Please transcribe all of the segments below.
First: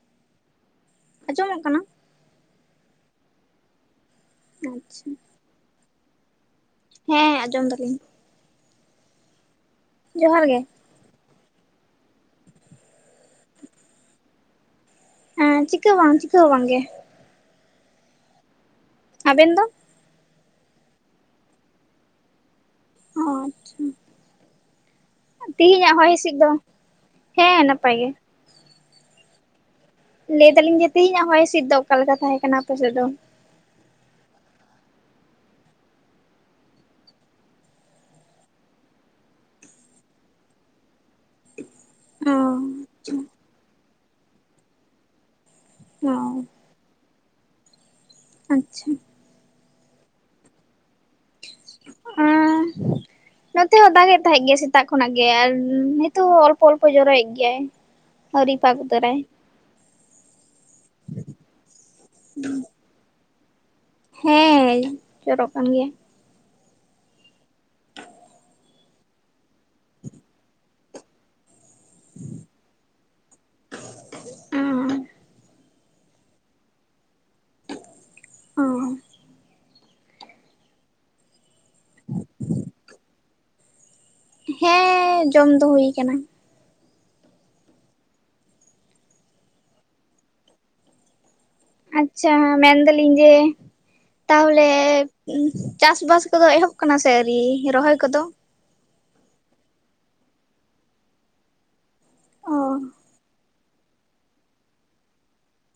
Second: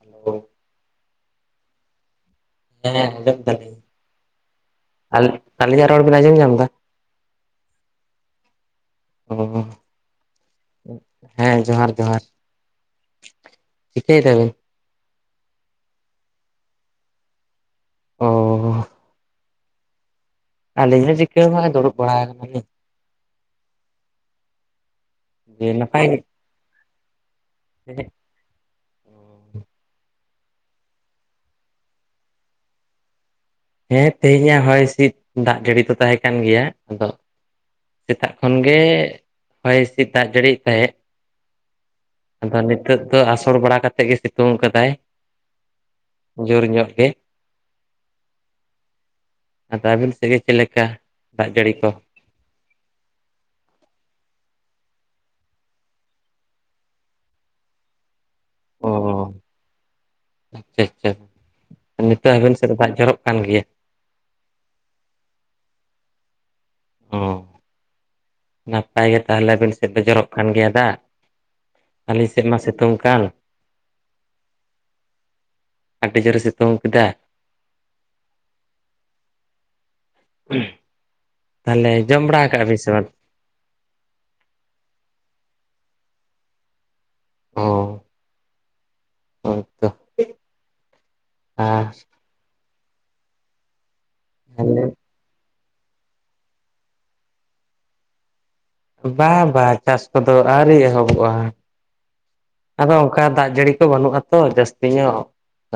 Hello ᱟᱸᱡᱚᱢᱚᱜ ᱠᱟᱱᱟ ᱦᱮᱸ ᱦᱮᱸ ᱟᱡᱚᱢ ᱫᱟᱞᱤᱝ ᱟᱪᱪᱷᱟ ᱟ ᱟᱞᱤᱧᱟᱼᱟᱜ ᱨᱚᱲ ᱵᱤᱱ ᱟᱸᱡᱚᱢ ᱧᱟᱢ ᱫᱟ ᱦᱮᱸ ᱟᱸᱡᱚᱢ ᱫᱟᱞᱤᱧ ᱚ ᱡᱚᱦᱟᱨ ᱜᱮ ᱦᱮᱸ ᱡᱚᱦᱟᱨ ᱡᱚᱦᱟᱨ ᱪᱤᱠᱟᱹᱭ ᱫᱟᱵᱮᱱ ᱦᱮᱸ ᱪᱤᱠᱟᱹ ᱦᱚ ᱵᱟᱝ ᱪᱤᱠᱟᱹ ᱦᱚ ᱵᱟᱝ ᱜᱮ ᱚᱻ ᱟᱵᱮᱱ ᱫᱚ ᱟᱹᱞᱤᱜ ᱦᱚ ᱪᱤᱠᱟᱹ ᱦᱚᱸ ᱵᱟᱝ ᱫᱩᱲᱩᱵ ᱵᱟᱲᱟ ᱟᱠᱟᱱᱟᱞᱤᱧ ᱚ ᱟᱪᱪᱷᱟ ᱫᱤᱭᱮ ᱛᱤᱦᱤᱱᱟᱜ ᱱᱟᱯᱟᱭ ᱦᱚᱭ ᱜᱮ ᱦᱤᱥᱤᱫ ᱫᱚ ᱦᱮᱸ ᱱᱟᱯᱟᱭ ᱜᱮ ᱞᱟᱹᱭ ᱫᱟᱞᱤᱝ ᱡᱮ ᱛᱮᱦᱮᱧᱟᱜ ᱦᱚᱭ ᱦᱤᱸᱥᱤᱫ ᱫᱚ ᱚᱠᱟ ᱞᱮᱠᱟ ᱛᱟᱦᱮᱸ ᱠᱟᱱᱟ ᱟᱯᱮᱥᱮᱫ ᱫᱚ ᱦᱮᱸ ᱛᱮᱦᱮᱧᱟᱜ ᱦᱚᱭ ᱦᱤᱸᱥᱤᱫ ᱫᱟᱜ ᱡᱟᱹᱲᱤ ᱫᱚ ᱛᱟᱦᱮᱸ ᱠᱟᱱ ᱜᱮᱭᱟ ᱟᱫᱚ ᱥᱮᱛᱟᱜ ᱠᱷᱚᱱ ᱜᱮ ᱦᱚᱭ ᱦᱤᱸᱥᱤᱫ ᱫᱟᱜ ᱡᱟᱹᱲᱤᱭᱮ ᱛᱟᱦᱮᱸᱫ ᱚ ᱟᱫᱚ ᱱᱤᱛᱚᱜ ᱫᱚ ᱟᱥᱚᱲ ᱵᱟᱲᱟ ᱠᱟᱛᱮᱫ ᱜᱮ ᱥᱤᱛᱩᱝ ᱠᱟᱫᱟᱭ ᱚ ᱡᱳᱨ ᱧᱚᱜ ᱜᱮ ᱟᱪᱪᱷᱟ ᱟᱫᱚ ᱟᱵᱤᱱ ᱥᱮᱫ ᱜᱮ ᱪᱮᱫ ᱞᱮᱠᱟ ᱫᱟᱜ ᱡᱟᱹᱲᱤ ᱠᱚ [unintelligible] ᱱᱚᱛᱮ ᱦᱚᱸ ᱫᱟᱜ ᱮ ᱛᱟᱦᱮᱸᱜ ᱜᱮᱭᱟ ᱥᱮᱛᱟᱜ ᱠᱷᱚᱱᱟᱜ ᱜᱮ ᱟᱨ ᱱᱤᱛᱚᱜ ᱦᱚ ᱚᱞᱯᱚ ᱚᱞᱯᱚ ᱡᱚᱨᱚᱭᱮᱫ ᱜᱮᱭᱟᱭ ᱦᱟᱨᱤ ᱯᱟᱜ ᱛᱟᱨᱮ ᱟᱪᱷᱟ ᱟᱪᱷᱟ ᱱᱤᱛᱚᱜ ᱦᱟᱵᱮᱱ ᱥᱮᱫ ᱫᱟᱜ ᱡᱚᱨᱚᱜ ᱠᱟᱱ ᱜᱮᱭᱟ ᱾ ᱦᱮᱸ ᱡᱚᱨᱚᱜ ᱠᱟᱱ ᱜᱮᱭᱟ ᱾ ᱚᱸ ᱻ᱾ ᱱᱟᱯᱟᱭ ᱜᱮ ᱛᱟᱦᱚᱞᱮ ᱟᱵᱤᱱ ᱥᱮᱫ ᱡᱚᱨᱚᱜ ᱠᱟᱱ ᱜᱮᱭᱟ ᱫᱟᱜ ᱾ ᱟᱹᱞᱤᱧ ᱥᱮᱫ ᱢᱟ ᱥᱤᱛᱩᱝ ᱠᱟᱱ ᱾ ᱟᱹᱰᱤ ᱡᱳᱨᱮ ᱥᱤᱛᱩᱝ ᱠᱮᱫᱟ ᱾ ᱚᱸᱻ ᱾ ᱛᱟᱦᱚᱞᱮ ᱡᱚᱢ ᱵᱟᱲᱟ ᱠᱟᱜ ᱵᱤᱱ ᱥᱮ ᱵᱟᱝ? ᱦᱮᱸ ᱡᱚᱢ ᱫᱚ ᱦᱩᱭ ᱠᱟᱱᱟ ᱾ ᱚ ᱦᱳᱭᱛᱚ ᱟᱨ ᱟᱪᱷᱟ ᱢᱮᱱᱫᱟᱞᱤᱧ ᱡᱮ ᱛᱟᱦᱚᱞᱮ ᱪᱟᱥ ᱵᱟᱥ ᱠᱚᱫᱚ ᱮᱦᱚᱵ ᱟᱠᱟᱱᱟ ᱥᱮ ᱟᱹᱶᱨᱤ ᱨᱚᱦᱚᱭ ᱠᱚᱫᱚ ᱾ ᱵᱟᱝ ᱵᱟᱝ ᱪᱟᱥ ᱠᱚᱫᱚ ᱟᱹᱣᱨᱤ ᱮᱦᱚᱵᱚᱜ-ᱟ ᱾ ᱚ ᱟᱫᱚ ᱚᱱᱠᱟ ᱫᱟᱜ ᱡᱟᱹᱲᱤ ᱠᱚ ᱵᱟᱹᱱᱩᱜ-ᱟ ᱾ ᱛᱚ ᱡᱟᱹᱥᱛᱤ ᱧᱚᱜ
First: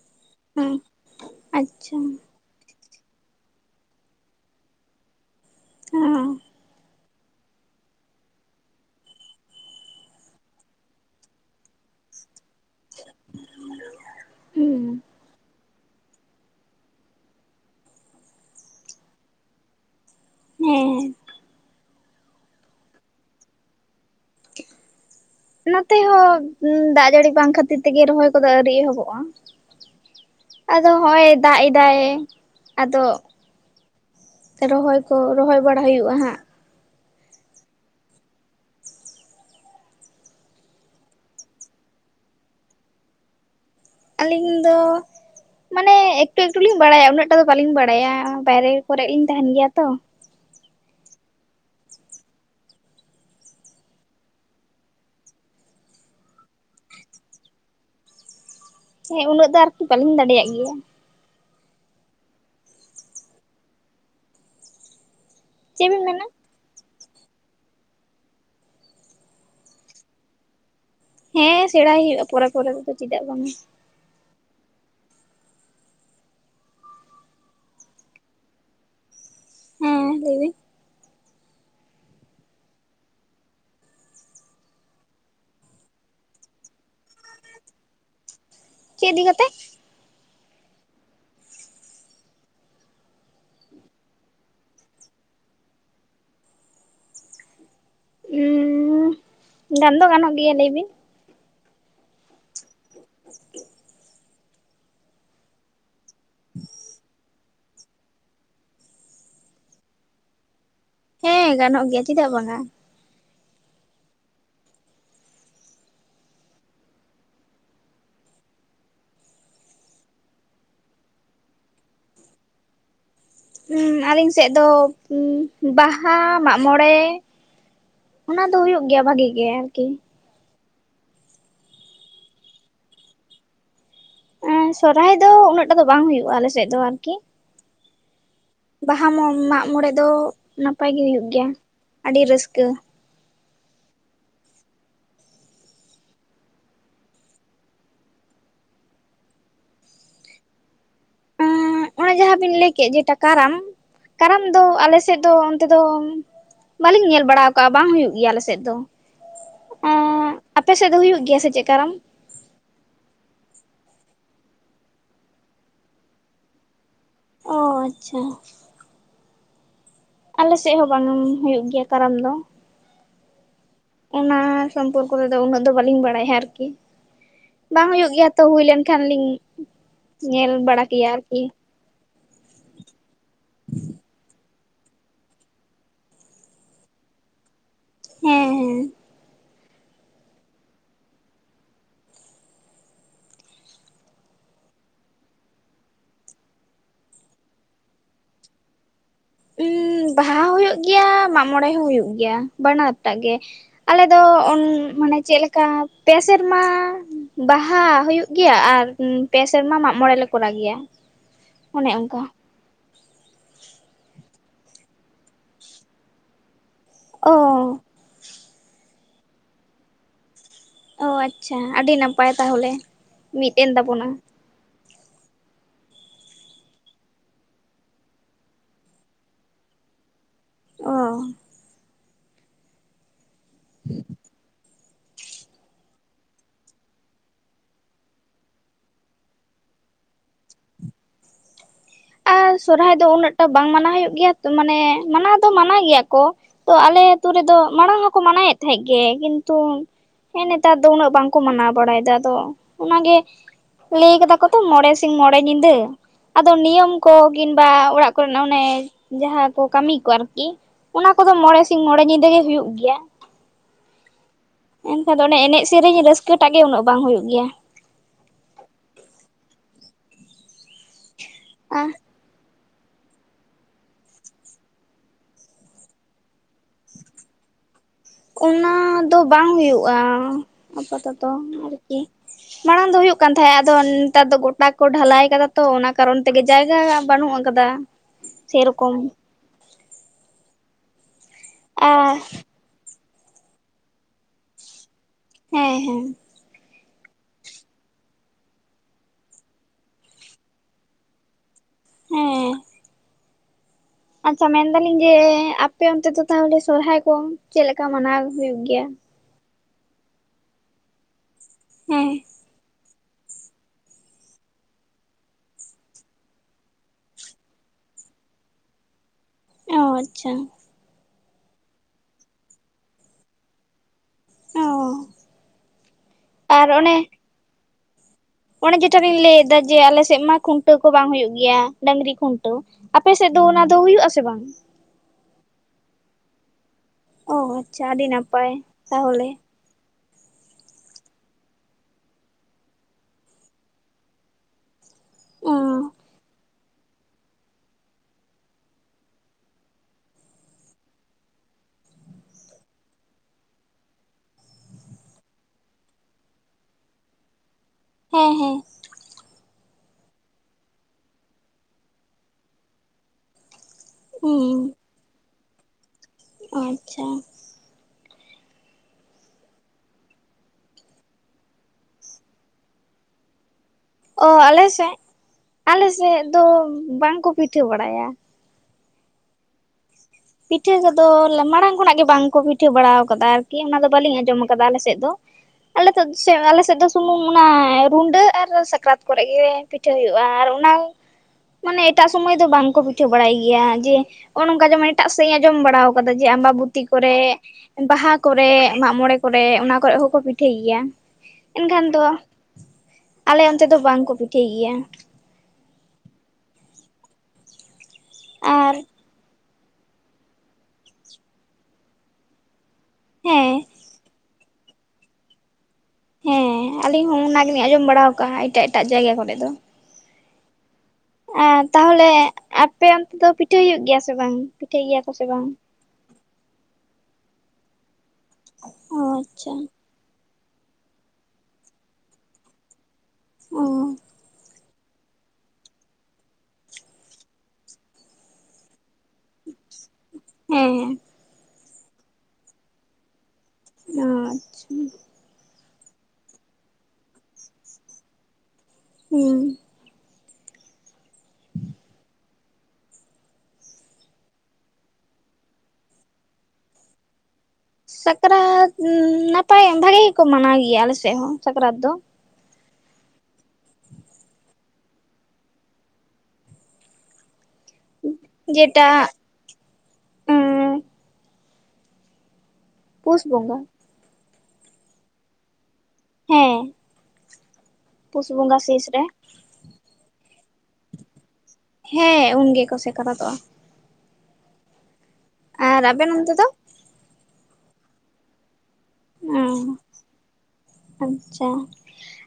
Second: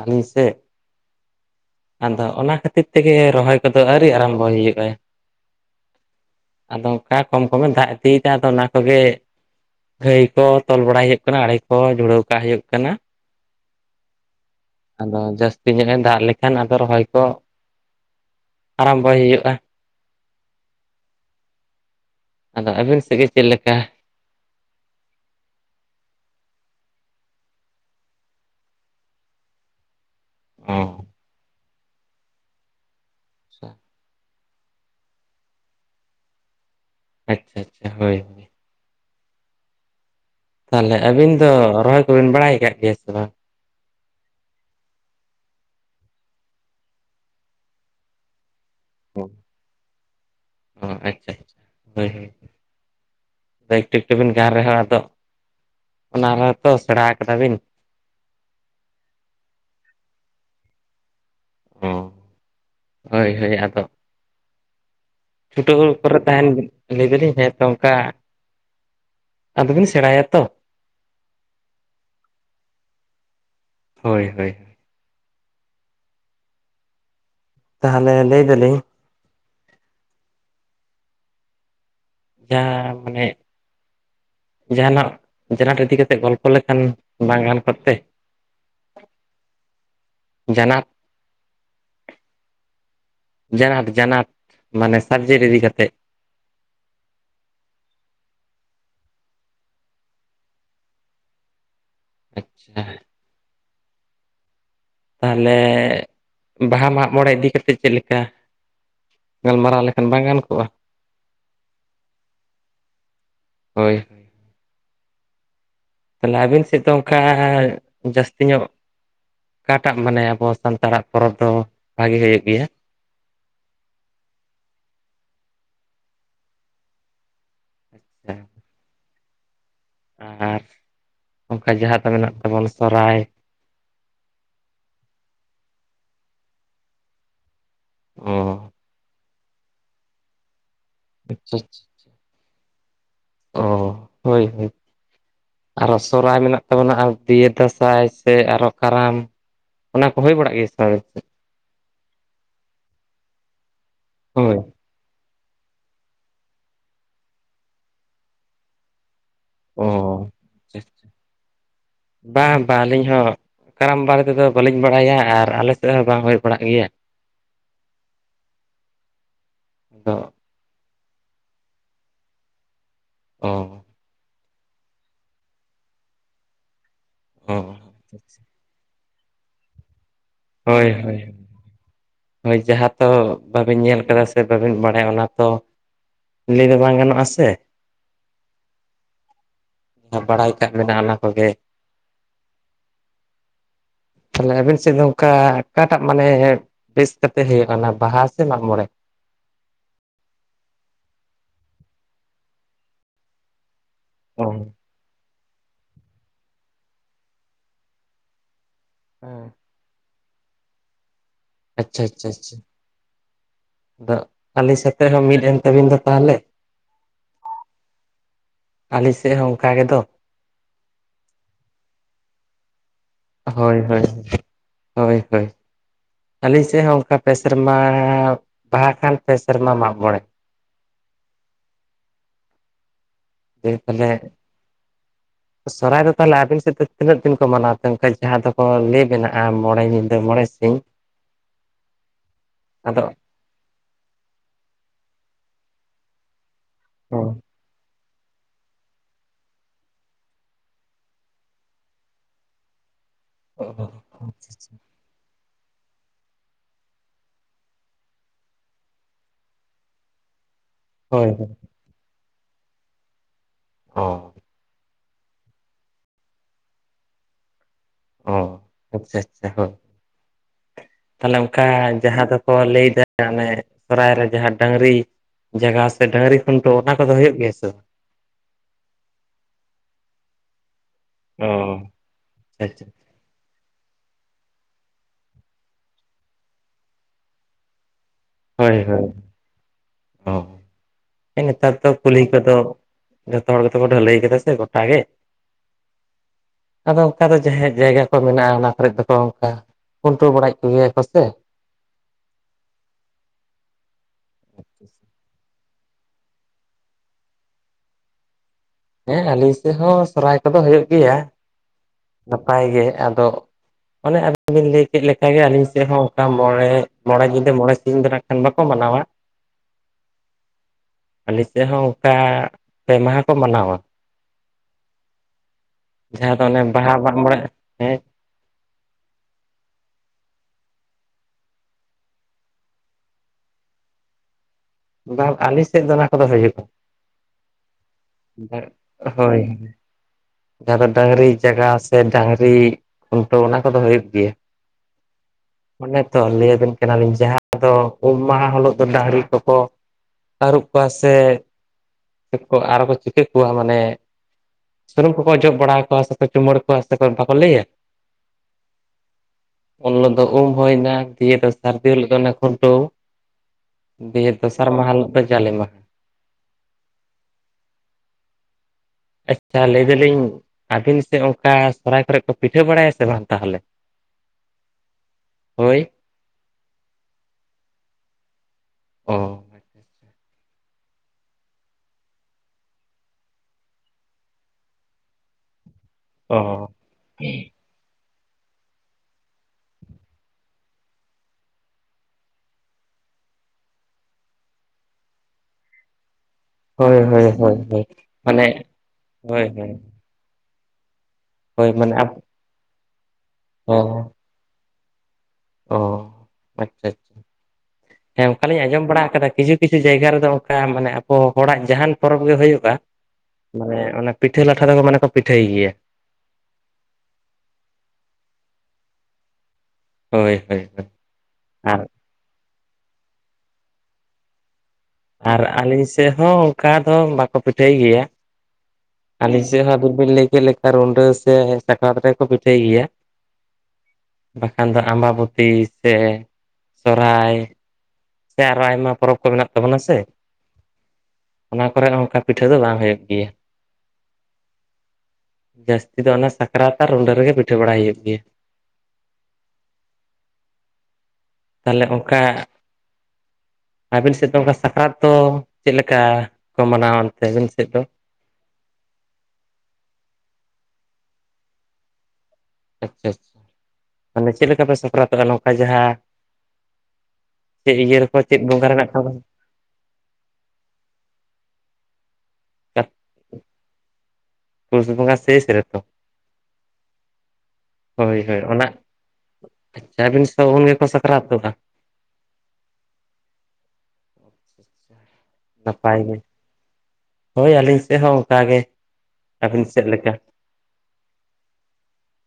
ᱟᱹᱞᱤᱧ ᱥᱮᱫ ᱦᱮᱸ ᱟᱪᱪᱷᱟ ᱟᱫᱚ ᱚᱱᱟ ᱠᱷᱟᱹᱛᱤᱨ ᱛᱮᱜᱮ ᱨᱚᱦᱚᱭ ᱠᱚᱫᱚ ᱟᱹᱣᱨᱤ ᱟᱨᱟᱢᱵᱚᱭ ᱦᱩᱭᱩᱜ-ᱟ ᱦᱚᱸ ᱟᱫᱚ ᱾ ᱚᱱᱠᱟ ᱠᱚᱢ ᱠᱚᱢᱮ ᱫᱟᱜ ᱤᱫᱤᱭᱮᱫᱟ ᱟᱫᱚ ᱚᱱᱟ ᱠᱚᱜᱮ ᱜᱷᱟᱹᱭ ᱠᱚ ᱛᱚᱞ ᱵᱟᱲᱟᱭ ᱦᱩᱭᱩᱜ ᱠᱟᱱᱟ ᱟᱲᱮ ᱠᱚ ᱠᱚ ᱡᱷᱩᱲᱟᱹᱣ ᱠᱟᱜ ᱦᱩᱭᱩᱜ ᱠᱟᱱᱟ ᱦᱩᱸ ᱟᱫᱚ ᱡᱟᱹᱥᱛᱤ ᱛᱮᱦᱮᱧ ᱡᱩᱫᱤ ᱫᱟᱜ ᱞᱮᱠᱷᱟᱱ ᱟᱫᱚ ᱨᱚᱦᱚᱭ ᱠᱚ ᱟᱨᱟᱢᱵᱚᱭ ᱦᱩᱭᱩᱜ-ᱟ᱾ ᱦᱮᱸᱻ ᱟᱫᱚ ᱟᱹᱵᱤᱱ ᱥᱮᱫ ᱜᱮ ᱪᱮᱫ ᱞᱮᱠᱟ ᱾ ᱱᱚᱛᱮ ᱦᱚ ᱫᱟᱜ ᱡᱟᱹᱲᱤ ᱵᱟᱝ ᱠᱷᱟᱹᱛᱤᱨ ᱛᱮᱜᱮ ᱨᱚᱦᱚᱭ ᱠᱚᱫᱚ ᱟᱹᱣᱨᱤ ᱮᱦᱚᱵᱚᱜ-ᱟ ᱾ ᱚ ᱟᱫᱚ ᱦᱚᱜ-ᱚᱭ ᱫᱟᱜ ᱮᱫᱟᱭ ᱟᱫᱚ [unintelligible] ᱨᱚᱦᱚᱭ ᱠᱚ ᱨᱚᱦᱚᱭ ᱵᱟᱲᱟ ᱦᱩᱭᱩᱜ-ᱟ ᱦᱟᱜ ᱾ ᱟᱪᱷᱟ ᱟᱪᱷᱟ ᱦᱳᱭ ᱛᱟᱦᱚᱞᱮ ᱟᱹᱵᱤᱱ ᱫᱚ ᱨᱚᱦᱚᱭ ᱠᱚᱵᱤᱱ ᱵᱟᱲᱟᱭ ᱟᱠᱟᱫ ᱜᱮᱭᱟ ᱥᱮ ᱵᱟᱝ? ᱟᱹᱞᱤᱧ ᱫᱚ ᱢᱟᱱᱮ ᱮᱠᱴᱩ ᱮᱠᱴᱩᱞᱤᱧ ᱵᱟᱲᱟᱭᱟ ᱩᱱᱟᱹᱜᱴᱟ ᱫᱚ ᱵᱟᱹᱞᱤᱧ ᱵᱟᱲᱟᱭᱟ ᱵᱟᱭᱨᱮ ᱠᱚᱨᱮᱜ ᱤᱧ ᱛᱟᱦᱮᱱ ᱜᱮᱭᱟ ᱛᱚ ᱚ ᱟᱪᱷᱟ ᱟᱪᱷᱟ ᱦᱳᱭ ᱦᱳᱭ ᱾ ᱟᱫᱚ ᱮᱠᱴᱩ ᱮᱠᱴᱩᱵᱤᱱ ᱜᱟᱱ ᱨᱮᱦᱚᱸ ᱟᱫᱚ ᱚᱱᱟ ᱨᱮᱛᱚ ᱥᱮᱬᱟ ᱟᱠᱟᱫᱟ ᱵᱤᱱ ᱦᱮᱸ ᱩᱱᱟᱹᱜ ᱫᱚ ᱟᱨᱠᱤ ᱵᱟᱹᱞᱤᱧ ᱫᱟᱲᱮᱭᱟᱜ ᱜᱮᱭᱟ ᱾ ᱚᱸ ᱦᱳᱭ ᱦᱳᱭ ᱟᱫᱚ ᱪᱷᱩᱴᱟᱹᱣ ᱪᱮᱫ ᱵᱤᱱ ᱠᱚᱨᱮ ᱢᱮᱱᱟ? ᱛᱟᱦᱮᱱ ᱵᱤᱱ ᱞᱟᱹᱭ ᱫᱟᱞᱤᱧ ᱦᱮᱸ ᱛᱚ ᱚᱱᱠᱟ ᱟᱫᱚᱵᱤᱱ ᱥᱮᱬᱟᱭᱟ ᱛᱚ ᱦᱮᱸ ᱥᱮᱬᱟᱭ ᱦᱩᱭᱩᱜ-ᱟ ᱯᱚᱨᱮ ᱯᱚᱨᱮ ᱨᱮᱫᱚ ᱪᱮᱫᱟᱜ ᱵᱟᱝ ᱦᱳᱭ ᱦᱳᱭ ᱛᱟᱦᱚᱞᱮ ᱞᱟᱹᱭ ᱫᱟᱞᱤᱧ ᱦᱮ ᱞᱟᱹᱭ ᱵᱤᱱ ᱡᱟᱦᱟᱸ ᱢᱟᱱᱮ ᱡᱟᱦᱟᱱᱟᱜ ᱡᱟᱱᱟᱴ ᱤᱫᱤ ᱠᱟᱛᱮ ᱜᱚᱞᱯᱚ ᱞᱮᱠᱷᱟᱱ ᱵᱟᱝ ᱜᱟᱱ ᱠᱚᱜ ᱛᱮ ᱪᱮᱫ ᱤᱫᱤ ᱠᱟᱛᱮ? ᱡᱟᱱᱟᱴ ᱡᱟᱱᱟᱴ ᱡᱟᱱᱟᱴ ᱢᱟᱱᱮ ᱥᱟᱵᱡᱮᱴ ᱤᱫᱤ ᱠᱟᱛᱮᱫ ᱜᱟᱱ ᱫᱚ ᱜᱟᱱᱚᱜ ᱜᱮᱭᱟ ᱞᱟᱹᱭᱵᱤᱱ ᱟᱪᱪᱷᱟ [inaudible] ᱛᱟᱦᱟᱞᱮ ᱵᱟᱦᱟ ᱢᱟᱜ ᱢᱚᱬᱮ ᱤᱫᱤ ᱠᱟᱛᱮᱜ ᱪᱮᱫ ᱞᱮᱠᱟ? ᱜᱟᱞᱢᱟᱨᱟᱣ ᱞᱮᱠᱷᱟᱱ ᱵᱟᱝ ᱜᱟᱱ ᱠᱚᱜᱼᱟ? ᱦᱮᱸ ᱜᱟᱱᱚᱜ ᱜᱮᱭᱟ ᱪᱮᱫᱟᱜ ᱵᱟᱝᱟ᱾ ᱦᱳᱭ ᱛᱟᱦᱞᱮ ᱟᱹᱵᱤᱱ ᱥᱮᱫ ᱫᱚ ᱚᱱᱠᱟ ᱡᱟᱹᱥᱛᱤ ᱧᱚᱜ ᱟᱠᱟᱴᱟᱜ ᱢᱟᱱᱮ ᱟᱵᱚ ᱥᱟᱱᱛᱟᱲᱟᱜ ᱯᱚᱨᱚᱵᱽ ᱫᱚ ᱵᱷᱟᱜᱮ ᱦᱳᱭᱳᱜ ᱜᱮᱭᱟ? ᱟᱹᱞᱤᱧ ᱥᱮᱫ ᱫᱚ ᱵᱟᱦᱟ, ᱢᱟᱜ ᱢᱚᱬᱮ᱾ ᱚᱱᱟ ᱫᱚ ᱦᱳᱭᱳᱜ ᱜᱮᱭᱟ ᱵᱷᱟᱜᱤ ᱜᱮ ᱟᱨᱠᱤ᱾ ᱟᱨ ᱚᱝᱠᱟ ᱡᱟᱦᱟᱸ ᱫᱚ ᱢᱮᱱᱟᱜ ᱛᱟᱵᱚᱱ ᱥᱚᱨᱟᱭ᱾ ᱥᱚᱨᱦᱟᱭ ᱫᱚ ᱩᱱᱟᱹᱜ ᱴᱟ ᱫᱚ ᱵᱟᱝ ᱦᱩᱭᱩᱜᱼᱟ ᱟᱞᱮᱥᱮᱫ ᱫᱚ ᱟᱨᱠᱤ᱾ ᱚ ᱵᱟᱦᱟ ᱢᱟᱜ ᱢᱚᱬᱮ ᱫᱚ ᱱᱟᱯᱟᱭ ᱜᱮ ᱦᱩᱭᱩᱜ ᱜᱮᱭᱟ ᱟᱪᱪᱷᱟ ᱟᱪᱪᱷᱟ ᱟᱹᱰᱤ ᱨᱟᱹᱥᱠᱟᱹ ᱚ ᱦᱳᱭ ᱦᱳᱭ ᱟᱨᱚ ᱥᱚᱨᱦᱟᱭ ᱢᱮᱱᱟᱜ ᱛᱟᱵᱚᱱᱟ ᱟᱨ ᱫᱤᱭᱮ ᱫᱟᱸᱥᱟᱭ ᱥᱮ ᱟᱨᱚ ᱠᱟᱨᱟᱢ ᱚᱱᱟ ᱠᱚ ᱦᱚᱭ ᱵᱟᱲᱟᱜ ᱜᱮᱭᱟ ᱥᱮᱼᱼ ᱩ ᱚᱱᱮ ᱡᱟᱦᱟᱸ ᱵᱤᱱ ᱞᱟᱹᱭ ᱠᱮᱫ ᱡᱮᱴᱟ ᱠᱟᱨᱟᱢ, ᱠᱟᱨᱟᱢ ᱦᱳᱭ ᱫᱚ ᱟᱞᱮᱥᱮᱫ ᱫᱚ ᱛᱮᱫᱚᱝ ᱵᱟᱹᱞᱤᱧ ᱧᱮᱞ ᱵᱟᱲᱟ ᱠᱟᱜᱼᱟ ᱵᱟᱝ ᱦᱩᱭᱩᱜ ᱜᱮᱭᱟ ᱟᱞᱮ ᱥᱮᱫ ᱫᱚ᱾ ᱚ ᱟᱸ ᱟᱯᱮ ᱥᱮᱫ ᱫᱚ ᱦᱩᱭᱩᱜ ᱜᱮᱭᱟ ᱥᱮ ᱪᱮᱫ ᱠᱟᱨᱟᱢ? ᱵᱟ ᱵᱟ ᱟᱹᱞᱤᱧ ᱦᱚᱸ ᱠᱟᱨᱟᱢ ᱵᱟᱨᱮ ᱛᱮᱫᱚ ᱵᱟᱹᱞᱤᱧ ᱵᱟᱲᱟᱭᱟ, ᱟᱨ ᱟᱞᱮ ᱥᱮᱫ ᱦᱚᱸ ᱵᱟᱝ ᱦᱳᱭ ᱵᱟᱲᱟᱜ ᱜᱮᱭᱟ᱾ ᱚ ᱟᱪᱪᱷᱟ ᱟᱫᱚ ᱟᱞᱮᱥᱮᱫ ᱦᱚᱸ ᱵᱟᱝ ᱦᱩᱭᱩᱜ ᱜᱮᱭᱟ ᱠᱟᱨᱟᱢ ᱫᱚ᱾ ᱚ ᱚᱱᱟ ᱥᱚᱢᱯᱚᱨᱠᱚ ᱛᱮᱫᱚ ᱩᱱᱟᱹᱜ ᱫᱚ ᱵᱟᱟᱹᱞᱤᱧ ᱵᱟᱲᱟᱭᱟ ᱟᱨᱠᱤ ᱚ ᱵᱟᱝ ᱦᱩᱭᱩᱜ ᱜᱮᱭᱟ ᱛᱚ ᱦᱩᱭ ᱞᱮᱱᱠᱷᱟᱱ ᱠᱷᱟᱱᱞᱤᱧ ᱦᱳᱭ ᱦᱳᱭ ᱦᱳᱭ ᱡᱟᱦᱟᱸ ᱛᱚ ᱵᱟᱵᱤᱱ ᱧᱮᱞ ᱠᱟᱫᱟ ᱥᱮ ᱵᱟᱵᱤᱱ ᱵᱟᱲᱟᱭᱟ ᱚᱱᱟ ᱛᱚ ᱞᱟᱹᱭ ᱫᱚ ᱵᱟᱝ ᱜᱟᱱᱚᱜᱼᱟ ᱥᱮ ᱾ ᱦᱮᱸ ᱦᱮᱸ ᱵᱟᱲᱟᱭ ᱠᱟᱜ ᱵᱮᱱᱟ ᱚᱱᱟ ᱠᱚᱜᱮ ᱛᱟᱦᱞᱮ ᱟᱵᱤᱱ ᱥᱮᱜ ᱫᱚ ᱚᱠᱟ ᱚᱠᱟᱴᱟᱜ ᱢᱟᱱᱮ ᱵᱮᱥ ᱠᱟᱛᱮ ᱦᱩᱭᱩᱜ ᱚᱱᱟ ᱵᱟᱦᱟ ᱥᱮ ᱢᱟᱜ, ᱢᱚᱬᱮ? ᱩᱸ ᱵᱟᱦᱟ ᱦᱚᱸ ᱦᱩᱭᱩᱜ ᱜᱮᱭᱟ, ᱢᱟᱜ ᱢᱚᱬᱮ ᱦᱚᱸ ᱦᱩᱭᱩᱜ ᱜᱮᱭᱟ ᱵᱟᱱᱟᱨ ᱴᱟᱜ ᱜᱮ᱾ ᱟᱞᱮᱫᱚ ᱚ ᱩᱱ ᱢᱟᱱᱮ ᱪᱮᱜ ᱞᱮᱠᱟ ᱯᱮ ᱥᱮᱨᱢᱟ ᱵᱟᱦᱟ ᱦᱩᱭᱩᱜ ᱜᱮᱭᱟ ᱟᱨ ᱩ ᱯᱮ ᱦᱮᱸ ᱥᱮᱨᱢᱟ ᱢᱟᱜ ᱢᱚᱬᱮ ᱞᱮ ᱠᱚᱨᱟᱣ ᱜᱮᱭᱟ᱾ ᱚᱱᱮ ᱟᱪᱪᱷᱟ ᱚᱱᱠᱟ ᱟᱪᱷᱟ ᱟᱪᱷᱟ ᱟᱫᱚ ᱟᱞᱤ ᱥᱟᱛᱮ ᱦᱚᱸ ᱢᱤᱫ ᱮᱱ ᱛᱟᱹᱵᱮᱱ ᱫᱚ ᱛᱟᱦᱟᱞᱮ? ᱚᱸ ᱟᱞ ᱥᱮᱫ ᱦᱚᱸ ᱚᱝᱠᱟ ᱜᱮᱫᱚ᱾ ᱚ ᱟᱪᱪᱷᱟ ᱟᱹᱰᱤ ᱱᱟᱯᱟᱭ ᱛᱟᱦᱚᱞᱮ᱾ ᱢᱤᱫ ᱮᱱ ᱦᱳᱭ ᱦᱳᱭ, ᱛᱟᱵᱚᱱᱟ ᱦᱳᱭ ᱦᱳᱭ ᱟᱹᱞᱤᱧ ᱥᱮᱜ ᱦᱚᱸ ᱚᱱᱠᱟ ᱯᱮ ᱥᱮᱨᱢᱟᱻᱵᱟᱦᱟ ᱠᱷᱟᱱ, ᱯᱮ ᱥᱮᱨᱢᱟ ᱢᱟᱜ ᱢᱚᱬᱮ᱾ ᱚᱸ [unintelligible] ᱛᱟᱞᱦᱮ [inaudible] ᱥᱚᱨᱚᱨᱟᱭ ᱫᱚ ᱛᱟᱦᱚᱞᱮ ᱟᱵᱤᱱ ᱥᱮᱫ ᱫᱚ ᱛᱤᱱᱟᱹᱜ ᱫᱤᱱ ᱠᱚ ᱢᱟᱱᱟᱣᱛᱮ ᱚᱱᱮ ᱡᱟᱦᱟᱸ ᱫᱚᱠᱚ ᱞᱟᱹᱭ ᱵᱮᱱᱟᱜᱼᱟ ᱢᱚᱬᱮ ᱧᱤᱫᱟᱹ ᱢᱚᱬᱮ ᱥᱤᱧ? [inaudible] ᱟᱨ ᱥᱚᱨᱦᱟᱭ ᱟᱫᱚ ᱫᱚ ᱩᱱᱟᱹᱜ ᱴᱟ ᱵᱟᱝ ᱢᱟᱱᱟᱣ ᱦᱩᱭᱩᱜ ᱜᱮᱭᱟ ᱢᱟᱱᱮ ᱢᱟᱱᱟᱣ ᱫᱚ ᱢᱟᱱᱟᱣ ᱜᱮᱭᱟ ᱠᱚ᱾ ᱟᱞᱮ ᱟᱛᱳ ᱨᱮᱫᱚ ᱢᱟᱲᱟᱝ ᱦᱚᱸᱠᱚ ᱢᱟᱱᱟᱣᱮᱫ ᱛᱟᱦᱮᱸᱫ ᱜᱮ ᱠᱤᱱᱛᱩ ᱦᱮᱸ ᱱᱮᱛᱟᱨ ᱫᱚ ᱩᱱᱟᱹᱜ ᱵᱟᱝᱠᱚ ᱢᱟᱱᱟᱣ ᱵᱟᱲᱟᱭᱮᱫᱟ ᱟᱫᱚ ᱚᱱᱟᱜᱮ ᱞᱟᱹᱭ ᱠᱟᱫᱟ ᱠᱚ ᱛᱚ ᱢᱚᱬᱮ ᱥᱤᱧ ᱢᱚᱬᱮ ᱧᱤᱫᱟᱹ ᱟᱫᱚ ᱱᱤᱭᱚᱢ ᱠᱚ ᱠᱤᱝᱵᱟ ᱚᱲᱟᱜ ᱠᱚᱨᱮᱱᱟᱜ ᱚᱱᱮ ᱡᱟᱦᱟᱸ ᱠᱚ ᱠᱟᱹᱢᱤ ᱠᱚ ᱟᱨᱠᱤ ᱚᱱᱟ ᱦᱳᱭ ᱠᱚᱫᱚ ᱦᱳᱭ ᱢᱚᱲᱬᱮ ᱥᱤᱧ ᱢᱚᱬᱮ ᱧᱤᱫᱟᱹ ᱜᱮ ᱦᱳᱭᱳᱜ ᱜᱮᱭᱟ ᱚ ᱮᱱᱠᱷᱟᱱ ᱫᱚ ᱚᱱᱮ ᱮᱱᱮᱡ ᱥᱮᱨᱮᱧ ᱨᱟᱹᱥᱠᱟᱹ ᱴᱟᱜ ᱜᱮ ᱩᱱᱟᱹᱜ ᱵᱟᱝ ᱦᱩᱭᱩᱜ ᱜᱮᱭᱟ ᱚ ᱟᱪᱪᱷᱟ ᱟᱪᱪᱷᱟ ᱦᱳᱭ ᱛᱟᱦᱚᱞᱮ ᱚᱱᱠᱟ ᱟᱸ ᱡᱟᱦᱟᱸ ᱫᱚᱠᱚ ᱞᱟᱹᱭᱫᱟ ᱚᱱᱮ ᱥᱚᱨᱚᱦᱟᱭ ᱨᱮ ᱡᱟᱦᱟᱸ ᱰᱟᱝᱨᱤ ᱡᱟᱭᱜᱟ ᱥᱮ ᱰᱟᱹᱝᱨᱤ ᱠᱷᱩᱱᱴᱟᱹᱣ ᱚᱱᱟ ᱠᱚᱫᱚ ᱦᱩᱭᱩᱜ ᱜᱮᱭᱟ ᱥᱮ ᱵᱟᱝ ᱚᱱᱟ ᱫᱚ ᱵᱟᱝ ᱦᱩᱭᱩᱜ-ᱟ ᱟᱯᱟᱛᱚᱛᱚ ᱚ ᱟᱨᱠᱤ ᱟᱪᱪᱷᱟ ᱟᱪᱪᱷᱟ ᱢᱟᱲᱟᱝ ᱫᱚ ᱦᱩᱭᱩᱜ ᱠᱟᱱᱟ ᱠᱟᱱ ᱛᱟᱦᱮᱸᱜ ᱟᱫᱚ ᱱᱮᱛᱟᱨ ᱫᱚ ᱜᱚᱴᱟ ᱠᱚ ᱰᱷᱟᱞᱟᱭ ᱠᱟᱫᱟ ᱛᱚ ᱚᱱᱟ ᱠᱟᱨᱚᱱ ᱛᱮᱜᱮ ᱡᱟᱭᱜᱟ ᱵᱟᱹᱱᱩᱜ ᱠᱟᱫᱟ᱾ ᱦᱳᱭ ᱦᱳᱭ ᱚ ᱱᱮᱛᱟᱨ ᱛᱚ ᱟᱨ ᱠᱩᱞᱦᱤ ᱠᱚᱫᱚ ᱡᱚᱛᱚ ᱦᱚᱲ ᱠᱚ ᱜᱮᱛᱮ ᱰᱮᱞᱟᱹᱭ ᱠᱟᱫᱟ ᱥᱮ ᱜᱚᱴᱟ ᱟᱜᱮ᱾ ᱦᱮᱸ ᱦᱮᱸ ᱟᱫᱚ ᱚᱱᱠᱟ ᱫᱚ ᱡᱟᱦᱟᱭᱟᱜ ᱡᱟᱭᱜᱟ ᱠᱚ ᱢᱮᱱᱟᱜ-ᱟ ᱚᱱᱟ ᱠᱚᱨᱮ ᱫᱚᱠᱚ ᱚᱱᱠᱟ ᱠᱩᱱᱴᱟᱹᱣ ᱵᱟᱲᱟᱭᱮᱫ ᱠᱚᱜᱮᱭᱟ ᱠᱚ ᱥᱮ ᱦᱮᱸ ᱟᱪᱪᱷᱟ ᱢᱮᱱᱫᱟᱞᱤᱧ ᱡᱮ ᱟᱯᱮ ᱚᱱᱛᱮ ᱫᱚ ᱛᱟᱦᱚᱞᱮ ᱥᱚᱨᱦᱟᱭ ᱠᱚ ᱪᱮᱫ ᱞᱮᱠᱟ ᱢᱟᱱᱟᱣ ᱦᱩᱭᱩᱜ ᱜᱮᱭᱟ? ᱦᱮᱸ ᱟᱹᱞᱤᱧ ᱥᱮᱫ ᱦᱚᱸ ᱥᱚᱨᱦᱟᱭ ᱠᱚᱫᱚ ᱦᱩᱭᱩᱜ ᱜᱮᱭᱟ ᱦᱮᱸ ᱱᱟᱯᱟᱭ ᱜᱮ ᱟᱫᱚ ᱚᱱᱮ ᱟᱵᱤᱱ ᱵᱤᱱ ᱞᱟᱹᱭ ᱠᱮᱫ ᱞᱮᱠᱟᱜ ᱜᱮ ᱟᱹᱞᱤᱧ ᱥᱮᱫ ᱦᱚᱸ ᱚᱱᱠᱟ ᱢᱚᱱᱮ ᱢᱚᱬᱮ ᱧᱤᱫᱟᱹ ᱢᱚᱬᱮ ᱥᱤᱧ ᱱᱟᱜ ᱠᱷᱟᱱ ᱵᱟᱠᱚ ᱢᱟᱱᱟᱣᱟ ᱟᱪᱪᱷᱟ ᱟᱞᱤᱧ ᱥᱮᱫ ᱦᱚᱸ ᱚᱱᱠᱟ ᱯᱮ ᱢᱟᱦᱟ ᱠᱚ ᱢᱟᱱᱟᱣᱟ ᱚ ᱡᱟᱦᱟᱸ ᱫᱚ ᱚᱱᱮ ᱵᱟᱦᱟ ᱢᱟᱜ ᱢᱚᱬᱮ ᱦᱮᱸ ᱚᱱᱮ ᱡᱮᱴᱟ ᱞᱤᱧ ᱞᱟᱹᱭ ᱮᱫᱟ ᱡᱮ ᱟᱞᱮᱥᱮᱫ ᱢᱟ ᱠᱷᱩᱱᱴᱟᱹ ᱠᱚ ᱵᱟᱝ ᱦᱳᱭᱳᱜ ᱜᱮᱭᱟ ᱰᱟᱹᱝᱨᱤ ᱠᱷᱩᱱᱴᱟᱹᱣ ᱟᱯᱮᱥᱮᱫ ᱫᱚ ᱚᱱᱟ ᱫᱚ ᱦᱩᱭᱩᱜ ᱟᱥᱮ ᱵᱟᱝ ᱵᱟᱝ ᱟᱹᱞᱤᱧ ᱥᱮᱫ ᱫᱚ ᱚᱱᱟ ᱠᱚᱫᱚ ᱦᱤᱭᱩᱜ-ᱟ ᱚ ᱟᱪᱪᱷᱟ ᱟᱹᱰᱤ ᱱᱟᱯᱟᱭ ᱵᱟᱜ ᱛᱟᱦᱚᱞᱮ ᱦᱳᱭ ᱡᱟᱦᱟᱸ ᱫᱚ ᱰᱟᱝᱨᱤ ᱡᱟᱜᱟᱣ ᱥᱮ ᱰᱟᱝᱨᱤ ᱠᱷᱩᱱᱴᱟᱹᱣ ᱚᱱᱟ ᱠᱚᱫᱚ ᱦᱩᱭᱩᱜ ᱜᱮᱭᱟ ᱚᱸ ᱚᱱᱮ ᱛᱚ ᱞᱟᱹᱭᱟᱵᱤᱱ ᱠᱟᱱᱟᱞᱤᱧ ᱡᱟᱦᱟᱸ ᱫᱚ ᱩᱢ ᱢᱟᱦᱟ ᱦᱤᱞᱳᱜ ᱫᱚ ᱰᱟᱹᱦᱨᱤ ᱠᱚᱠᱚ ᱟᱹᱨᱩᱵ ᱠᱚᱣᱟ ᱥᱮ ᱟᱨᱚ ᱠᱚ ᱪᱤᱠᱟᱹᱜ ᱠᱚᱣᱟ ᱢᱟᱱᱮ ᱥᱩᱱᱩᱢ ᱠᱚᱠᱚ ᱚᱡᱚᱜ ᱵᱟᱲᱟ ᱠᱚᱣᱟ ᱥᱮ ᱪᱩᱢᱟᱹᱲ ᱠᱚᱣᱟ ᱥᱮᱠᱚ ᱵᱟᱠᱚ ᱞᱟᱹᱭᱟ ᱦᱮᱸ ᱦᱮᱸ ᱩᱱ ᱦᱤᱞᱳᱜ ᱫᱚ ᱩᱢ ᱦᱩᱭᱱᱟ ᱫᱤᱭᱮ ᱫᱚᱥᱟᱹᱨ ᱫᱤᱱ ᱦᱤᱞᱳᱜ ᱫᱚ ᱠᱷᱩᱱᱴᱟᱹᱣ ᱫᱤᱭᱮ ᱦᱩᱸ ᱚᱠᱟ ᱦᱤᱞᱳᱜ ᱯᱮ ᱡᱟᱞᱮ ᱢᱟ ᱟᱪᱪᱷᱟ ᱟᱪᱪᱷᱟ ᱞᱟᱹᱭ ᱫᱟᱞᱤᱧ ᱟᱵᱤᱱ ᱥᱮᱫ ᱚᱱᱠᱟ ᱥᱚᱦᱚᱨᱟᱭ ᱠᱚᱨᱮ ᱠᱚ ᱯᱤᱴᱷᱟᱹ ᱵᱟᱲᱟᱭᱟ ᱥᱮ ᱵᱟᱝ ᱛᱟᱦᱚᱞᱮ ᱚ ᱟᱞᱮ ᱥᱮᱜ ᱦᱳᱭ ᱟᱞᱮ ᱥᱮᱜ ᱫᱚ ᱵᱟᱝᱠᱚ ᱯᱤᱴᱷᱟᱹ ᱵᱟᱲᱟᱭᱟ᱾ ᱚ ᱯᱤᱴᱷᱟᱹ ᱠᱚᱫᱚ ᱢᱟᱲᱟᱝ ᱠᱷᱚᱱᱟᱜ ᱜᱮ ᱵᱟᱝᱠᱚ ᱯᱤᱴᱷᱟᱹ ᱵᱟᱲᱟ ᱟᱠᱟᱫᱟ ᱟᱨᱠᱤ ᱚᱱᱟ ᱫᱚ ᱵᱟᱹᱞᱤᱧ ᱟᱸᱡᱚᱢ ᱠᱟᱫᱟ ᱟᱞᱮᱥᱮᱜ ᱫᱚ᱾ ᱟᱞᱮ ᱚ ᱥᱮᱫ ᱟᱞᱮ ᱥᱮᱫ ᱫᱚ ᱥᱩᱢᱩᱝ ᱚᱱᱟ ᱨᱩᱰᱟᱹ ᱟᱨ ᱥᱟ ᱠᱨᱟᱛ ᱠᱚᱨᱮᱜ ᱜᱮ ᱯᱤᱴᱷᱟᱹ ᱦᱩᱭᱩᱜ-ᱟ, ᱟᱨ ᱚᱱᱟ ᱢᱟᱱᱮ ᱮᱴᱟᱜ ᱥᱚᱢᱚᱭ ᱫᱚ ᱵᱟᱝᱠᱚ ᱯᱩᱴᱷᱟᱹ ᱵᱟᱲᱟᱭ ᱜᱮᱭᱟ, ᱡᱮ ᱱᱚᱜ-ᱚ ᱱᱚᱝᱠᱟ ᱡᱮᱢᱚ ᱮᱴᱟᱜ ᱥᱮᱫ ᱤᱧ ᱟᱸᱡᱚᱢ ᱵᱟᱲᱟ ᱟᱠᱟᱫᱟ ᱡᱮ ᱟᱢᱵᱟ ᱵᱩ ᱛᱤ ᱦᱳᱭ ᱦᱳᱭ ᱠᱚᱨᱮᱜ, ᱦᱳᱭ ᱦᱳᱭ ᱵᱟᱦᱟ ᱢᱟᱱᱮ ᱠᱚᱨᱮᱜ, ᱢᱟᱜ ᱢᱚᱬᱮ ᱦᱳᱭ ᱠᱚᱨᱮᱜ, ᱦᱳᱭ ᱚᱱᱟ ᱠᱚᱨᱮ ᱦᱚᱸᱠᱚ ᱯᱤᱴᱷᱟᱹᱭ ᱜᱮᱭᱟ᱾ ᱦᱳᱭ ᱮᱱᱠᱷᱟᱱ ᱢᱟᱱᱮ ᱫᱚ ᱟᱞᱮ ᱚᱱᱛᱮ ᱫᱚ ᱚ ᱵᱟᱝᱠᱚ ᱯᱤᱴᱷᱟᱹᱭ ᱜᱮᱭᱟ᱾ ᱚ ᱟᱪᱪᱷᱟ ᱟᱪᱪᱷᱟ ᱦᱮᱸ ᱚᱝᱠᱟᱞᱤᱧ ᱟᱨ ᱟᱸᱡᱚᱢ ᱵᱟᱲᱟᱣ ᱠᱟᱫᱟ ᱠᱤᱡᱩ ᱠᱤᱪᱷᱩ ᱡᱟᱭᱜᱟ ᱨᱮᱫᱚ ᱚᱝᱠᱟ ᱢᱟᱱᱮ ᱟᱵᱚ ᱦᱚᱲᱟᱜ ᱡᱟᱦᱟᱱ ᱯᱚᱨᱚᱵᱽ ᱜᱮ ᱦᱩᱭᱩᱜᱼᱟ ᱦᱮᱸ ᱢᱟᱱᱮ ᱚᱱᱟ ᱯᱤ ᱯᱤᱴᱷᱟᱹ ᱞᱟᱴᱷᱟ ᱢᱟᱱᱮ ᱠᱚ ᱯᱤᱴᱷᱟᱹᱭ ᱜᱮᱭᱟ᱾ ᱦᱮᱸ ᱟᱹᱞᱤᱧ ᱦᱚᱸ ᱚᱱᱟ ᱜᱮᱞᱤᱧ ᱟᱸᱡᱚᱢ ᱵᱟᱲᱟ ᱟᱠᱟᱜᱼᱟ ᱮᱴᱟᱜ ᱮᱴᱟᱜ ᱡᱟᱭᱜᱟ ᱠᱚᱨᱮᱜ ᱫᱚ᱾ ᱦᱳᱭ ᱦᱳᱭ ᱦᱳᱭ ᱟ ᱟᱨ ᱛᱟᱦᱚᱞᱮ ᱟᱯᱮ ᱚᱱᱛᱮ ᱫᱚ ᱯᱤᱴᱷᱟᱹ ᱦᱩᱭᱩᱜ ᱜᱮᱭᱟ ᱥᱮ ᱵᱟᱝ? ᱯᱤᱴᱷᱟᱹᱭ ᱜᱮᱭᱟ ᱠᱚ ᱥᱮ ᱟᱨ ᱵᱟᱝ ᱟᱹᱞᱤᱧ ᱥᱮᱜ ᱦᱚᱸ ᱚᱝᱠᱟ ᱫᱚ ᱵᱟᱠᱚ ᱯᱤᱴᱷᱟᱹᱭ ᱜᱮᱭᱟ ᱚ ᱟᱹᱞᱤᱧ ᱟᱪᱪᱷᱟ ᱥᱮᱜ ᱦᱚᱸ ᱵᱤᱱ ᱞᱟᱹᱭ ᱠᱮᱜ ᱞᱮᱠᱟ ᱨᱩᱰᱟᱹ ᱥᱮ ᱥᱟᱠᱨᱟᱛ ᱨᱮᱠᱚ ᱯᱤᱴᱷᱟᱹᱭ ᱜᱮᱭᱟ᱾ ᱚ ᱠᱷᱟᱱ ᱫᱚ ᱟᱢᱵᱟᱵᱚᱛᱤ ᱥᱮ ᱥᱚᱨᱦᱟᱭ ᱥᱮ ᱟᱨᱦᱚᱸ ᱟᱭᱢᱟ ᱯᱚᱨᱚᱵᱽ ᱠᱚ ᱢᱮᱱᱟᱜ ᱛᱟᱵᱚᱱᱟ ᱥᱮ᱾ ᱦᱮᱸ ᱚᱱᱟ ᱠᱚᱨᱮᱜ ᱦᱚᱸ ᱚᱝᱠᱟ ᱯᱤᱴᱷᱟᱹ ᱫᱚ ᱵᱟᱝ ᱦᱩᱭᱩᱜ ᱜᱮᱭᱟ᱾ ᱚ ᱟᱪᱪᱷᱟ ᱡᱟᱹᱥᱛᱤ ᱫᱚ ᱚᱱᱟ ᱥᱟᱠᱨᱟᱛ ᱟᱨ ᱨᱩᱰᱟᱹ ᱨᱮᱜᱮ ᱯᱤᱴᱷᱟᱹ ᱵᱟᱲᱟᱭ ᱦᱩᱭᱩᱜ ᱜᱮᱭᱟ᱾ ᱦᱩᱸ ᱛᱟᱦᱞᱮ ᱚᱝᱠᱟ ᱟᱹᱵᱤᱱ ᱥᱮᱫ ᱫᱚ ᱚᱝᱠᱟ ᱥᱟᱠᱨᱟᱛ ᱪᱮᱫ ᱞᱮᱠᱟ ᱠᱚ ᱢᱟᱱᱟᱣᱟ ᱮᱱᱛᱮ ᱟᱹᱵᱤᱱ ᱥᱮᱫ ᱫᱚ? ᱥᱟᱠᱨᱟᱛ ᱱᱟᱯᱟᱭ ᱵᱷᱟᱜᱮ ᱜᱮᱠᱚ ᱢᱟᱱᱟᱣ ᱜᱮᱭᱟ ᱟᱞᱮᱥᱮᱫ ᱦᱚᱸ ᱥᱟᱠᱨᱟᱛ ᱫᱚ᱾ ᱟᱪᱪᱷᱟ ᱟᱪᱪᱷᱟ ᱢᱟᱱᱮ ᱪᱮᱫ ᱞᱮᱠᱟ ᱯᱮ ᱥᱟᱠᱨᱟᱛᱚᱜᱼᱟ ᱱᱚᱝᱠᱟ ᱡᱟᱦᱟᱸ ᱪᱮᱫ ᱤᱭᱟᱹ ᱨᱮᱠᱚ ᱪᱮᱫ ᱵᱚᱸᱜᱟ ᱡᱮᱴᱟ ᱢᱮᱱᱟᱜ [unintelligible] [unintelligible] ᱯᱩᱥ ᱵᱚᱸᱜᱟ᱾ ᱯᱩᱥ ᱵᱚᱸᱜᱟ ᱥᱮᱥ ᱨᱮᱛᱚ ᱦᱮᱸ ᱦᱳᱭ ᱯᱩᱥ ᱦᱳᱭ ᱵᱚᱸᱜᱟ ᱚᱱᱟ ᱥᱮᱥ ᱨᱮ ᱟᱪᱪᱷᱟ ᱟᱵᱤᱱ ᱥᱮ ᱩᱱ ᱠᱚ ᱥᱟᱠᱨᱟᱛᱚᱜᱼᱟ? ᱦᱮᱸ ᱩᱱ ᱜᱮᱠᱚ ᱥᱮᱠᱨᱟᱛᱚᱜᱼᱟ [inaudible] ᱟᱨ ᱱᱟᱯᱟᱭ ᱟᱵᱮᱱ ᱜᱮ ᱚᱱᱛᱮ ᱫᱚ ᱦᱳᱭ ᱟᱹᱞᱤᱧ ᱥᱮᱜ ᱦᱚᱸ ᱚᱝᱠᱟᱜ ᱜᱮ ᱚ ᱟᱹᱵᱤᱱ ᱥᱮᱜ ᱞᱮᱠᱟ᱾ ᱟᱪᱪᱷᱟ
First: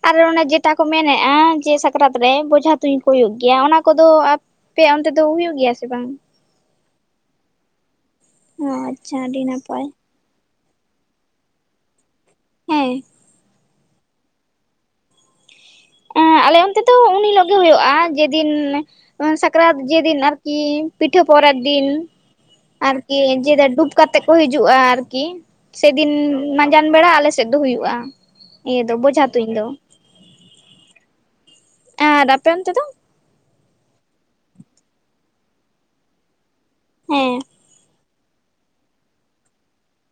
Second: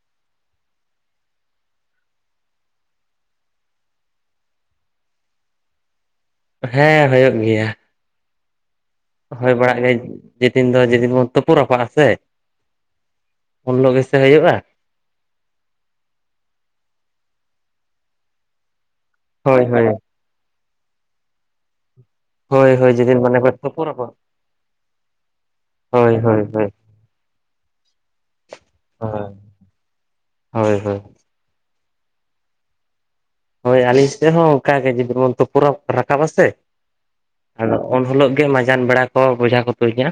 ᱟᱨ ᱚᱱᱮ ᱡᱮᱴᱟ ᱠᱚ ᱢᱮᱱᱮᱜᱼᱟ ᱡᱮ ᱥᱟᱠᱨᱟᱛ ᱨᱮ ᱵᱷᱚᱡᱷᱟ ᱛᱩᱧ ᱠᱚ ᱦᱩᱭᱩᱜ ᱜᱮᱭᱟ ᱚᱱᱟ ᱠᱚᱫᱚ ᱟᱯᱮᱭᱟᱜ ᱚᱱᱛᱮ ᱫᱚ ᱦᱩᱭᱩᱜ ᱜᱮᱭᱟ ᱥᱮ ᱵᱟᱝ? ᱦᱮᱸ ᱦᱩᱭᱳᱜ ᱜᱮᱭᱟ᱾ ᱚ ᱟᱪᱪᱷᱟ ᱟᱹᱰᱤ ᱦᱳᱭ ᱵᱟᱲᱟᱜ ᱱᱟᱯᱟᱭ ᱜᱮ ᱡᱮᱫᱤᱱ ᱫᱚ ᱡᱮᱫᱤᱱ ᱵᱚᱱ ᱛᱩᱯᱩ ᱨᱟᱯᱟᱜᱼᱟ ᱥᱮ᱾ ᱦᱮᱸ ᱩᱱ ᱦᱚᱞᱚᱜ ᱜᱮᱥᱮ ᱦᱩᱭᱩᱜᱼᱟ? ᱮᱸ ᱟᱞᱮ ᱚᱱᱛᱮ ᱛᱚ ᱩᱱ ᱦᱤᱞᱳᱜ ᱜᱮ ᱦᱩᱭᱩᱜᱼᱟ, ᱡᱮᱫᱤᱱ ᱦᱳᱭ ᱥᱟᱠᱨᱟᱛ ᱦᱳᱭ ᱡᱮᱫᱤᱱ ᱟᱨ ᱠᱤ ᱯᱤᱴᱷᱟᱹ ᱯᱚᱨᱮᱵ ᱫᱤᱱ ᱦᱳᱭ ᱦᱳᱭ ᱟᱨᱠᱤ ᱡᱮᱫᱤᱱ ᱢᱟᱱᱮ ᱵᱚᱱ ᱡᱮᱫᱟ ᱛᱩᱯᱩ ᱰᱩᱵ ᱨᱟᱯᱟᱜ ᱠᱟᱛᱮᱫ ᱠᱚ ᱦᱤᱡᱩᱜᱼᱟ ᱟᱨᱠᱤ᱾ ᱥᱮᱫᱤᱱ ᱦᱳᱭ ᱦᱳᱭ ᱦᱳᱭ ᱢᱟᱸᱡᱟᱱ ᱵᱮᱲᱟ ᱟᱞᱥᱮᱫ ᱫᱚ ᱦᱩᱭᱩᱜᱼᱟ ᱤᱭᱟᱹ ᱫᱚ ᱵᱚᱡᱷᱟ ᱛᱩᱧ ᱫᱚ᱾ ᱦᱳᱭ ᱦᱳᱭ ᱮ ᱫᱟᱫᱟ ᱟᱯᱮ ᱚᱱᱛᱮ ᱫᱚ ᱦᱳᱭ ᱟᱹᱞᱤᱧ ᱥᱮᱫ ᱦᱚᱸ ᱚᱱᱠᱟᱜ ᱜᱮ ᱡᱩᱫᱤ ᱵᱚᱱ ᱛᱩᱯᱩ ᱨᱟᱠᱟᱵᱟᱥᱮ ᱦᱮᱸ ᱟᱫᱚ ᱩᱱ ᱦᱤᱞᱳᱜ ᱜᱮ ᱢᱟᱡᱟᱱ ᱵᱮᱲᱟ ᱠᱚ ᱵᱷᱮᱡᱟ ᱠᱚ ᱛᱩᱧᱟ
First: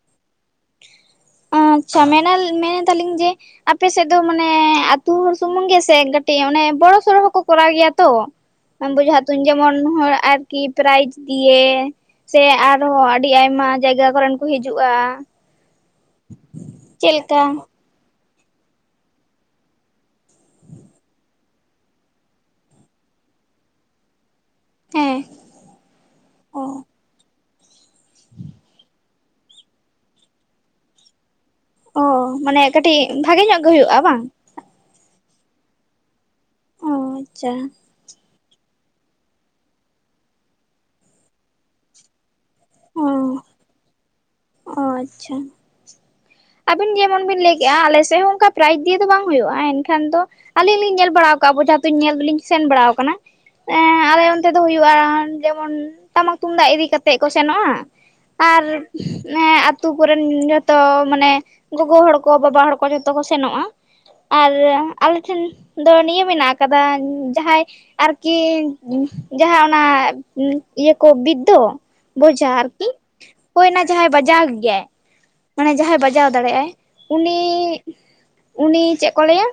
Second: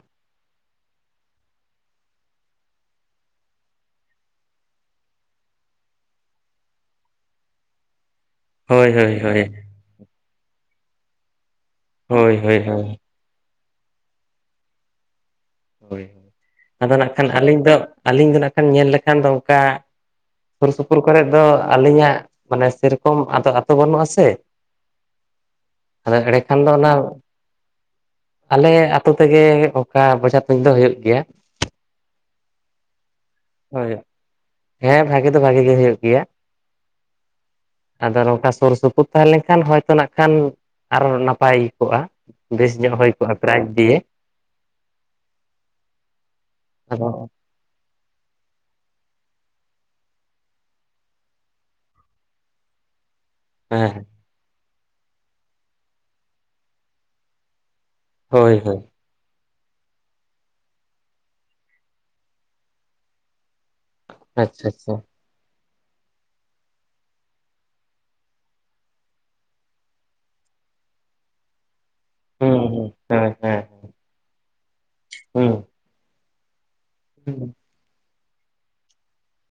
ᱟᱪᱪᱷᱟ ᱢᱮᱱ ᱢᱮᱱᱮᱫ ᱮᱫᱟᱞᱤᱧ ᱡᱮ ᱟᱯᱮ ᱥᱮᱫ ᱫᱚ ᱢᱟᱱᱮ ᱟᱹᱛᱩ ᱦᱚᱲ ᱥᱩᱢᱩᱝ ᱜᱮᱥᱮ ᱠᱟᱹᱴᱤᱡ ᱚᱱᱮ ᱵᱚᱲᱚ ᱥᱚᱲᱚ ᱦᱚᱸᱠᱚ ᱠᱚᱨᱟᱣ ᱜᱮᱭᱟ ᱛᱚ ᱦᱳᱭ ᱦᱳᱭ ᱵᱮᱡᱷᱟ ᱦᱳᱭ ᱛᱩᱧ ᱡᱮᱢᱚᱱ ᱦᱚᱲ ᱟᱨᱠᱤ ᱯᱨᱟᱭᱤᱡ ᱫᱤᱭᱮ ᱦᱳᱭ ᱥᱮ ᱦᱳᱭ ᱦᱳᱭ ᱟᱨᱦᱚᱸ ᱟᱹᱰᱤ ᱟᱭᱢᱟ ᱡᱟᱭᱜᱟ ᱠᱚᱨᱮᱱ ᱠᱚ ᱦᱤᱡᱩᱜ-ᱟ ᱦᱳᱭ ᱟᱫᱚ ᱱᱟᱜ ᱠᱷᱟᱱ ᱟᱹᱞᱤᱧ ᱫᱚ ᱟᱹᱞᱤᱧ ᱫᱚ ᱱᱟᱜ ᱠᱷᱟᱱ ᱧᱮᱞ ᱞᱮᱠᱷᱟᱱ ᱫᱚ ᱚᱱᱠᱟ ᱥᱩᱨ ᱥᱩᱯᱩᱨ ᱠᱚᱨᱮ ᱫᱚ ᱟᱹᱞᱤᱧᱟᱜ ᱢᱟᱱᱮ ᱥᱮᱨᱚᱠᱚᱢ ᱟᱫᱚ ᱟᱛᱳ ᱵᱟᱹᱱᱩᱜ ᱟᱥᱮ ᱦᱮᱸ ᱟᱫᱚ ᱮᱸᱰᱮᱠᱷᱟᱱ ᱫᱚ ᱚ ᱚᱱᱟ ᱟᱞᱮ ᱟᱛᱳ ᱛᱮᱜᱮ ᱚᱱᱠᱟ ᱵᱚᱡᱷᱟ ᱛᱩᱧ ᱫᱚ ᱦᱩᱭᱩᱜ ᱜᱮᱭᱟ ᱚ ᱢᱟᱱᱮ ᱠᱟᱹᱴᱤᱡ ᱵᱷᱟᱜᱮ ᱧᱚᱜ ᱜᱮ ᱦᱳᱭ ᱦᱩᱭᱩᱜ-ᱟ ᱵᱟᱝ ᱦᱮᱸ ᱵᱷᱟᱜᱤ ᱫᱚ ᱵᱷᱟᱜᱤ ᱜᱮ ᱦᱩᱭᱩᱜ ᱜᱮᱭᱟ ᱚ ᱟᱪᱪᱷᱟ ᱟᱫᱚ ᱱᱚᱝᱠᱟ ᱥᱩᱨ ᱥᱩᱯᱩᱨ ᱛᱟᱦᱮᱸ ᱞᱮᱱᱠᱷᱟᱱ ᱦᱚᱭᱛᱚ ᱱᱟᱜ ᱠᱷᱟᱱ ᱟᱨᱚ ᱱᱟᱯᱟᱭ ᱦᱩᱭ ᱠᱚᱜ-ᱟ ᱵᱮᱥ ᱧᱚᱜ ᱚ ᱦᱩᱭ ᱠᱚᱜ-ᱟ ᱯᱨᱟᱭᱤᱡᱽ ᱫᱤᱭᱮ ᱚ ᱟᱪᱪᱷᱟ ᱟᱹᱵᱤᱱ ᱟᱫᱚ ᱡᱮᱢᱚᱱ ᱵᱤᱱ ᱞᱟᱹᱭ ᱠᱮᱜ-ᱟ ᱟᱞᱮ ᱥᱮᱫ ᱦᱚ ᱚᱱᱠᱟ ᱯᱨᱟᱭᱤᱡ ᱫᱤᱭᱮ ᱫᱚ ᱵᱟᱝ ᱦᱩᱭᱩᱜ-ᱟ ᱮᱱᱠᱷᱟᱱ ᱫᱚ ᱟᱹᱞᱤᱧ ᱞᱤᱧ ᱧᱮᱞ ᱵᱟᱲᱟ ᱟᱠᱟᱫ-ᱟ ᱵᱮᱡᱷᱟ ᱛᱤᱧ ᱧᱮᱞ ᱫᱚ ᱞᱤᱧ ᱥᱮᱱ ᱵᱟᱲᱟ ᱟᱠᱟᱱᱟ ᱦᱮᱸ ᱟᱞᱮ ᱚᱱᱛᱮ ᱫᱚ ᱦᱩᱭᱩᱜ-ᱟ ᱡᱮᱢᱚᱱ ᱴᱟᱢᱟᱠ ᱛᱩᱢᱫᱟᱜ ᱤᱫᱤ ᱠᱟᱛᱮ ᱠᱚ ᱥᱮᱱᱚᱜ-ᱟ ᱦᱳᱭ ᱦᱳᱭ ᱱᱚᱣᱟ ᱟᱛᱳ ᱠᱚᱨᱮᱱ ᱡᱚᱛᱚ ᱢᱟᱱᱮ ᱜᱚᱜᱚ ᱦᱚᱲ ᱠᱚ ᱵᱟᱵᱟ ᱦᱚᱲ ᱠᱚ ᱡᱚᱛᱚ ᱠᱚ ᱥᱮᱱᱚᱜ-ᱟ ᱟᱨ ᱟᱪᱪᱷᱟ ᱟᱪᱪᱷᱟ ᱟᱞᱮ ᱴᱷᱮᱱ ᱫᱚ ᱱᱤᱭᱟᱹ ᱢᱮᱱᱟᱜ ᱟᱠᱟᱫᱟ ᱡᱟᱦᱟᱸᱭ ᱟᱨᱠᱤ ᱡᱟᱦᱟᱸ ᱚᱱᱟ ᱤᱭᱟᱹ ᱠᱚ ᱵᱤᱫᱽ ᱫᱚ ᱵᱚᱡᱷᱟ ᱦᱩᱸ ᱟᱨᱠᱤ ᱦᱩᱸ ᱦᱮᱸ ᱦᱮᱸ ᱦᱳᱭ ᱚᱱᱟ ᱡᱟᱦᱟᱭ ᱵᱟᱡᱟᱣ ᱜᱮᱭᱟᱭ ᱦᱩᱸ ᱢᱟᱱᱮ ᱡᱟᱦᱟᱸᱭ ᱵᱟᱡᱟᱣ ᱫᱟᱲᱮᱭᱟᱜ-ᱟᱭ ᱩᱱᱤ ᱦᱩᱸ ᱩᱱᱤ ᱪᱮᱫ ᱠᱚ ᱞᱟᱹᱭᱟ